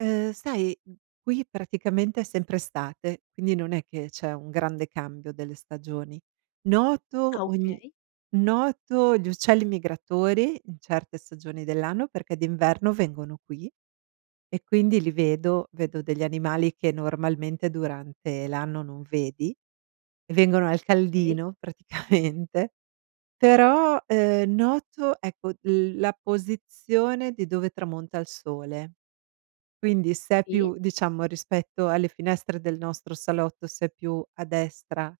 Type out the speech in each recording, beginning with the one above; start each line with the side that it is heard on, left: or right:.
right: Eh sai, m qui praticamente è sempre estate, quindi non è che c'è un grande cambio delle stagioni. Noto
left: Ah
right: ogni
left: okay.
right: noto gli uccelli migratori in certe stagioni dell'anno perché d'inverno vengono qui e quindi li vedo, vedo degli animali che normalmente durante l'anno non vedi, vengono al
left: Okay.
right: caldino praticamente, però, uhm, noto ecco l la posizione di dove tramonta il sole. Quindi se è
left: Sì.
right: più diciamo, rispetto alle finestre del nostro salotto, se è più a destra,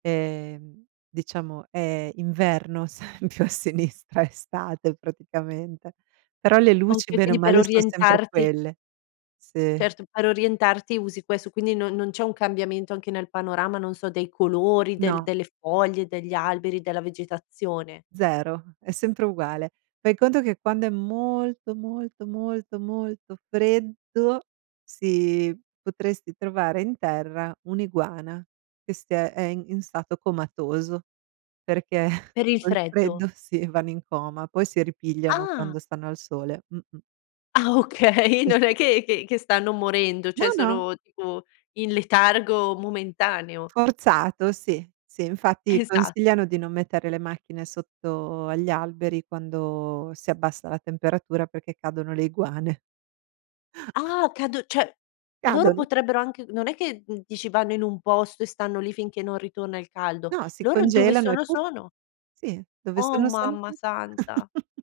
right: ehm, diciamo è inverno, se è più a sinistra è estate praticamente, però le luci
left: Okay,
right: bene o
left: quindi per
right: male son sempre
left: orientarti.
right: quelle. Sì.
left: Certo, per orientarti usi questo, quindi non non c'è un cambiamento anche nel panorama, non so, dei colori, del
right: No.
left: delle foglie, degli alberi, della vegetazione.
right: 0, è sempre uguale. Fai conto che quando è molto, molto, molto, molto freddo si potresti trovare in terra un'iguana che è ste è in stato comatoso, perché
left: Per il
right: col
left: freddo.
right: freddo sì vanno in coma, poi si ripigliano
left: Ah!
right: quando stanno al sole. Mh-mh.
left: Ah okay,
right: Sì,
left: non è
right: sì.
left: che che che stanno morendo,
right: No,
left: cioè
right: no!
left: sono tipo in letargo momentaneo.
right: Forzato, sì, sì, infatti
left: Esatto.
right: consigliano di non mettere le macchine sotto agli alberi quando si abbassa la temperatura perché cadono le iguane.
left: Ah! O cado cioè loro
right: Cadono.
left: potrebbero anche non è che dici vanno in un posto e stanno lì finché non ritorna il caldo.
right: No, si
left: Loro dove
right: congelano e
left: sono,
right: puff,
left: sono.
right: sì, dove
left: Oh
right: sono, sono
left: mamma
right: puff.
left: santa!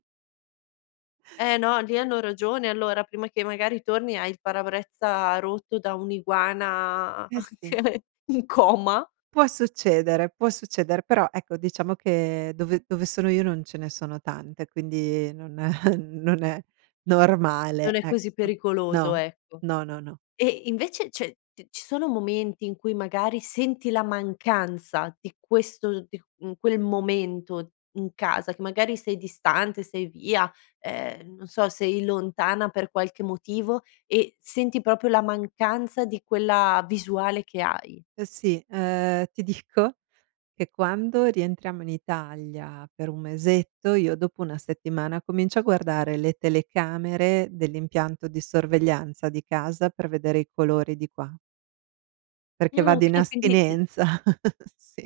left: Eh no, lì hanno ragione allora prima che magari torni hai il parabrezza rotto da un' iguana
right: Eh sì.
left: anche in coma.
right: Può succedere, può succedere, però ecco diciamo che dove dove sono io non ce ne sono tante, quindi non è non è
left: Non
right: normale,
left: è così
right: ecco.
left: pericoloso,
right: No,
left: ecco.
right: no, no, no.
left: E invece cioè t ci sono momenti in cui magari senti la mancanza di questo di, mhmm, quel momento in casa che magari sei distante, sei via, ehm non so sei lontana per qualche motivo e senti proprio la mancanza di quella visuale che hai?
right: Eh sì, uhm, ti dico che quando rientriamo in Italia per un mesetto, io dopo1 settimana comincio a guardare le telecamere dell'impianto di sorveglianza di casa per vedere i colori di qua. Perché
left: Ah
right: vado in
left: okay quindi il
right: astinenza, sì.